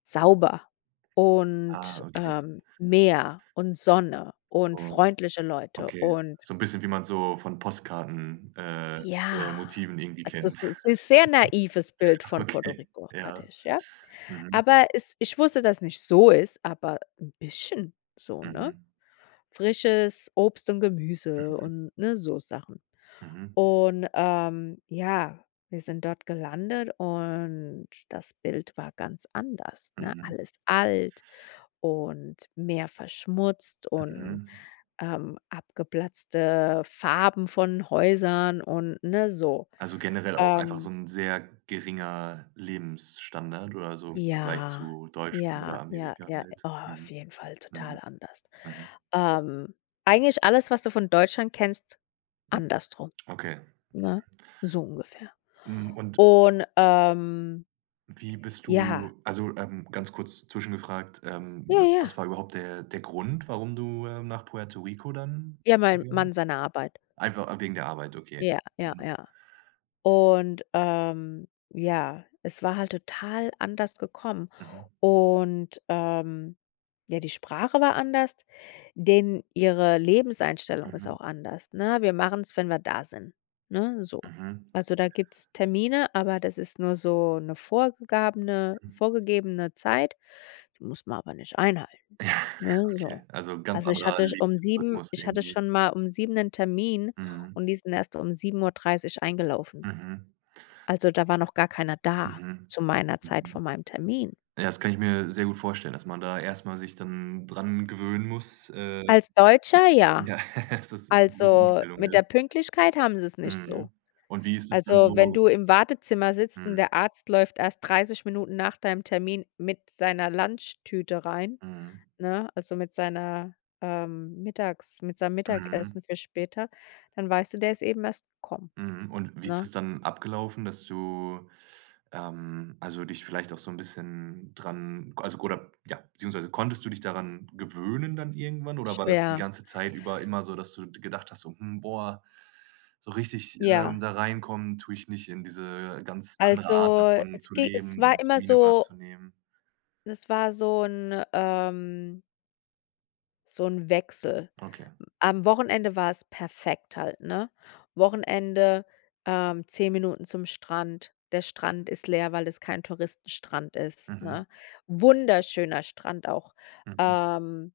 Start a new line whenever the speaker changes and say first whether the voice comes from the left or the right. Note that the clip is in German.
left: Sauber
right: Ah,
left: und,
right: okay.
left: ähm, Meer und Sonne und
right: Oh,
left: freundliche Leute
right: okay.
left: und
right: So 'n bisschen, wie man so von Postkarten äh, je
left: Ja.
right: Motiven irgendwie
left: Also
right: kennt.
left: das ist 'n sehr naives Bild
right: Ach,
left: von Puerto
right: okay,
left: Rico, hatte
right: ja.
left: ich, ja.
right: Mhm.
left: Aber es ich wusste, dass nicht so ist, aber 'n bisschen so, ne?
right: Mhm.
left: Frisches Obst und Gemüse
right: Mhm.
left: und ne, so Sachen
right: Mhm.
left: und, ähm, ja, wir sind dort gelandet und das Bild war ganz anders, ne?
right: Mhm.
left: Alles alt und mehr verschmutzt und,
right: Mhm.
left: ähm, abgeplatzte Farben von Häusern und ne so.
right: Also generell auch einfach so
left: Ähm
right: 'n sehr geringer Lebensstandard oder so im Vergleich
left: Ja,
right: zu Deutschland
left: ja,
right: oder
left: ja,
right: Amerika
left: ja,
right: halt?
left: oh, auf
right: Mhm.
left: jeden Fall total
right: Mhm.
left: anders,
right: Mhm.
left: ähm eigentlich alles, was du von Deutschland kennst,
right: Mhm.
left: andersrum,
right: Okay.
left: ne, so ungefähr.
right: Mhm. Und...
left: Und, ähm
right: Wie bist
left: Ja.
right: du also, ähm, ganz kurz zwischengefragt, ähm,
left: Ja, ja.
right: was war überhaupt der der Grund, warum du, äh, nach Puerto Rico dann
left: Ja, mein
right: gegangen
left: Mann
right: bist?
left: seiner Arbeit.
right: Einfach a wegen der Arbeit, okay.
left: Ja, ja,
right: Mhm.
left: ja. Und, ähm, ja, es war halt total anders gekommen
right: Mhm.
left: und, ähm, ja, die Sprache war anders, denen ihre Lebenseinstellung ist
right: Mhm.
left: auch anders, ne? „Wir machen's, wenn wir da sind,“ ne, so.
right: Mhm.
left: Also da gibt's Termine, aber das ist nur so 'ne vorgegabene
right: Mhm.
left: vorgegebene Zeit, die muss man aber nicht einhalten, ne, so.
right: Okay also ganz
left: Also ich
right: anderer
left: hatte um 7
right: Lebensrhythmus
left: ich hatte
right: irgendwie.
left: schon mal um 7 'nen Termin
right: Mhm.
left: und die sind erst um 7:30 eingelaufen.
right: Mhm.
left: Also, da war noch gar keiner da
right: Mhm.
left: zu meiner Zeit
right: Mhm.
left: von meinem Termin.
right: Ja das kann ich mir sehr gut vorstellen, dass man da erstmal sich dann dran gewöhnen muss, äh
left: Als Deutscher, ja.
right: ja dass das 'ne große
left: Also,
right: Umstellung
left: mit
right: ist.
left: der Pünktlichkeit haben sie's nicht
right: Mhm.
left: so.
right: Und wie ist es dann
left: Also wenn
right: so
left: du im Wartezimmer sitzt und
right: Mhm.
left: der Arzt läuft erst 30 Minuten nach deinem Termin mit seiner Lunchtüte rein,
right: Mhm.
left: ne, also mit seiner, ähm, Mittags mit seinem
right: Mhm.
left: Mittagessen für später, dann weißt du, der ist eben erst gekommen,
right: Mhm, und wie ist
left: ne?
right: das dann abgelaufen, dass du, ähm, also dich vielleicht auch so 'n bisschen dran k also k oder ja beziehungsweise konntest du dich daran gewöhnen dann irgendwann oder war das die
left: Schwer.
right: ganze Zeit über immer so, dass du gedacht hast: „Hm, boah, so richtig, ähm,
left: Ja.
right: da reinkommen tue ich nicht in diese ganz andere Art
left: Also
right: davon zu
left: es ge es
right: leben
left: war
right: und
left: immer
right: Termine
left: so
right: wahrzunehmen.“
left: Es war so 'n, ähm so 'n Wechsel.
right: Okay.
left: Am Wochenende war es perfekt halt, ne? Wochenende, ähm, 10 Minuten zum Strand. Der Strand ist leer, weil es kein Touristenstrand ist,
right: Mhm.
left: ne? Wunderschöner Strand auch,
right: Mhm.
left: ähm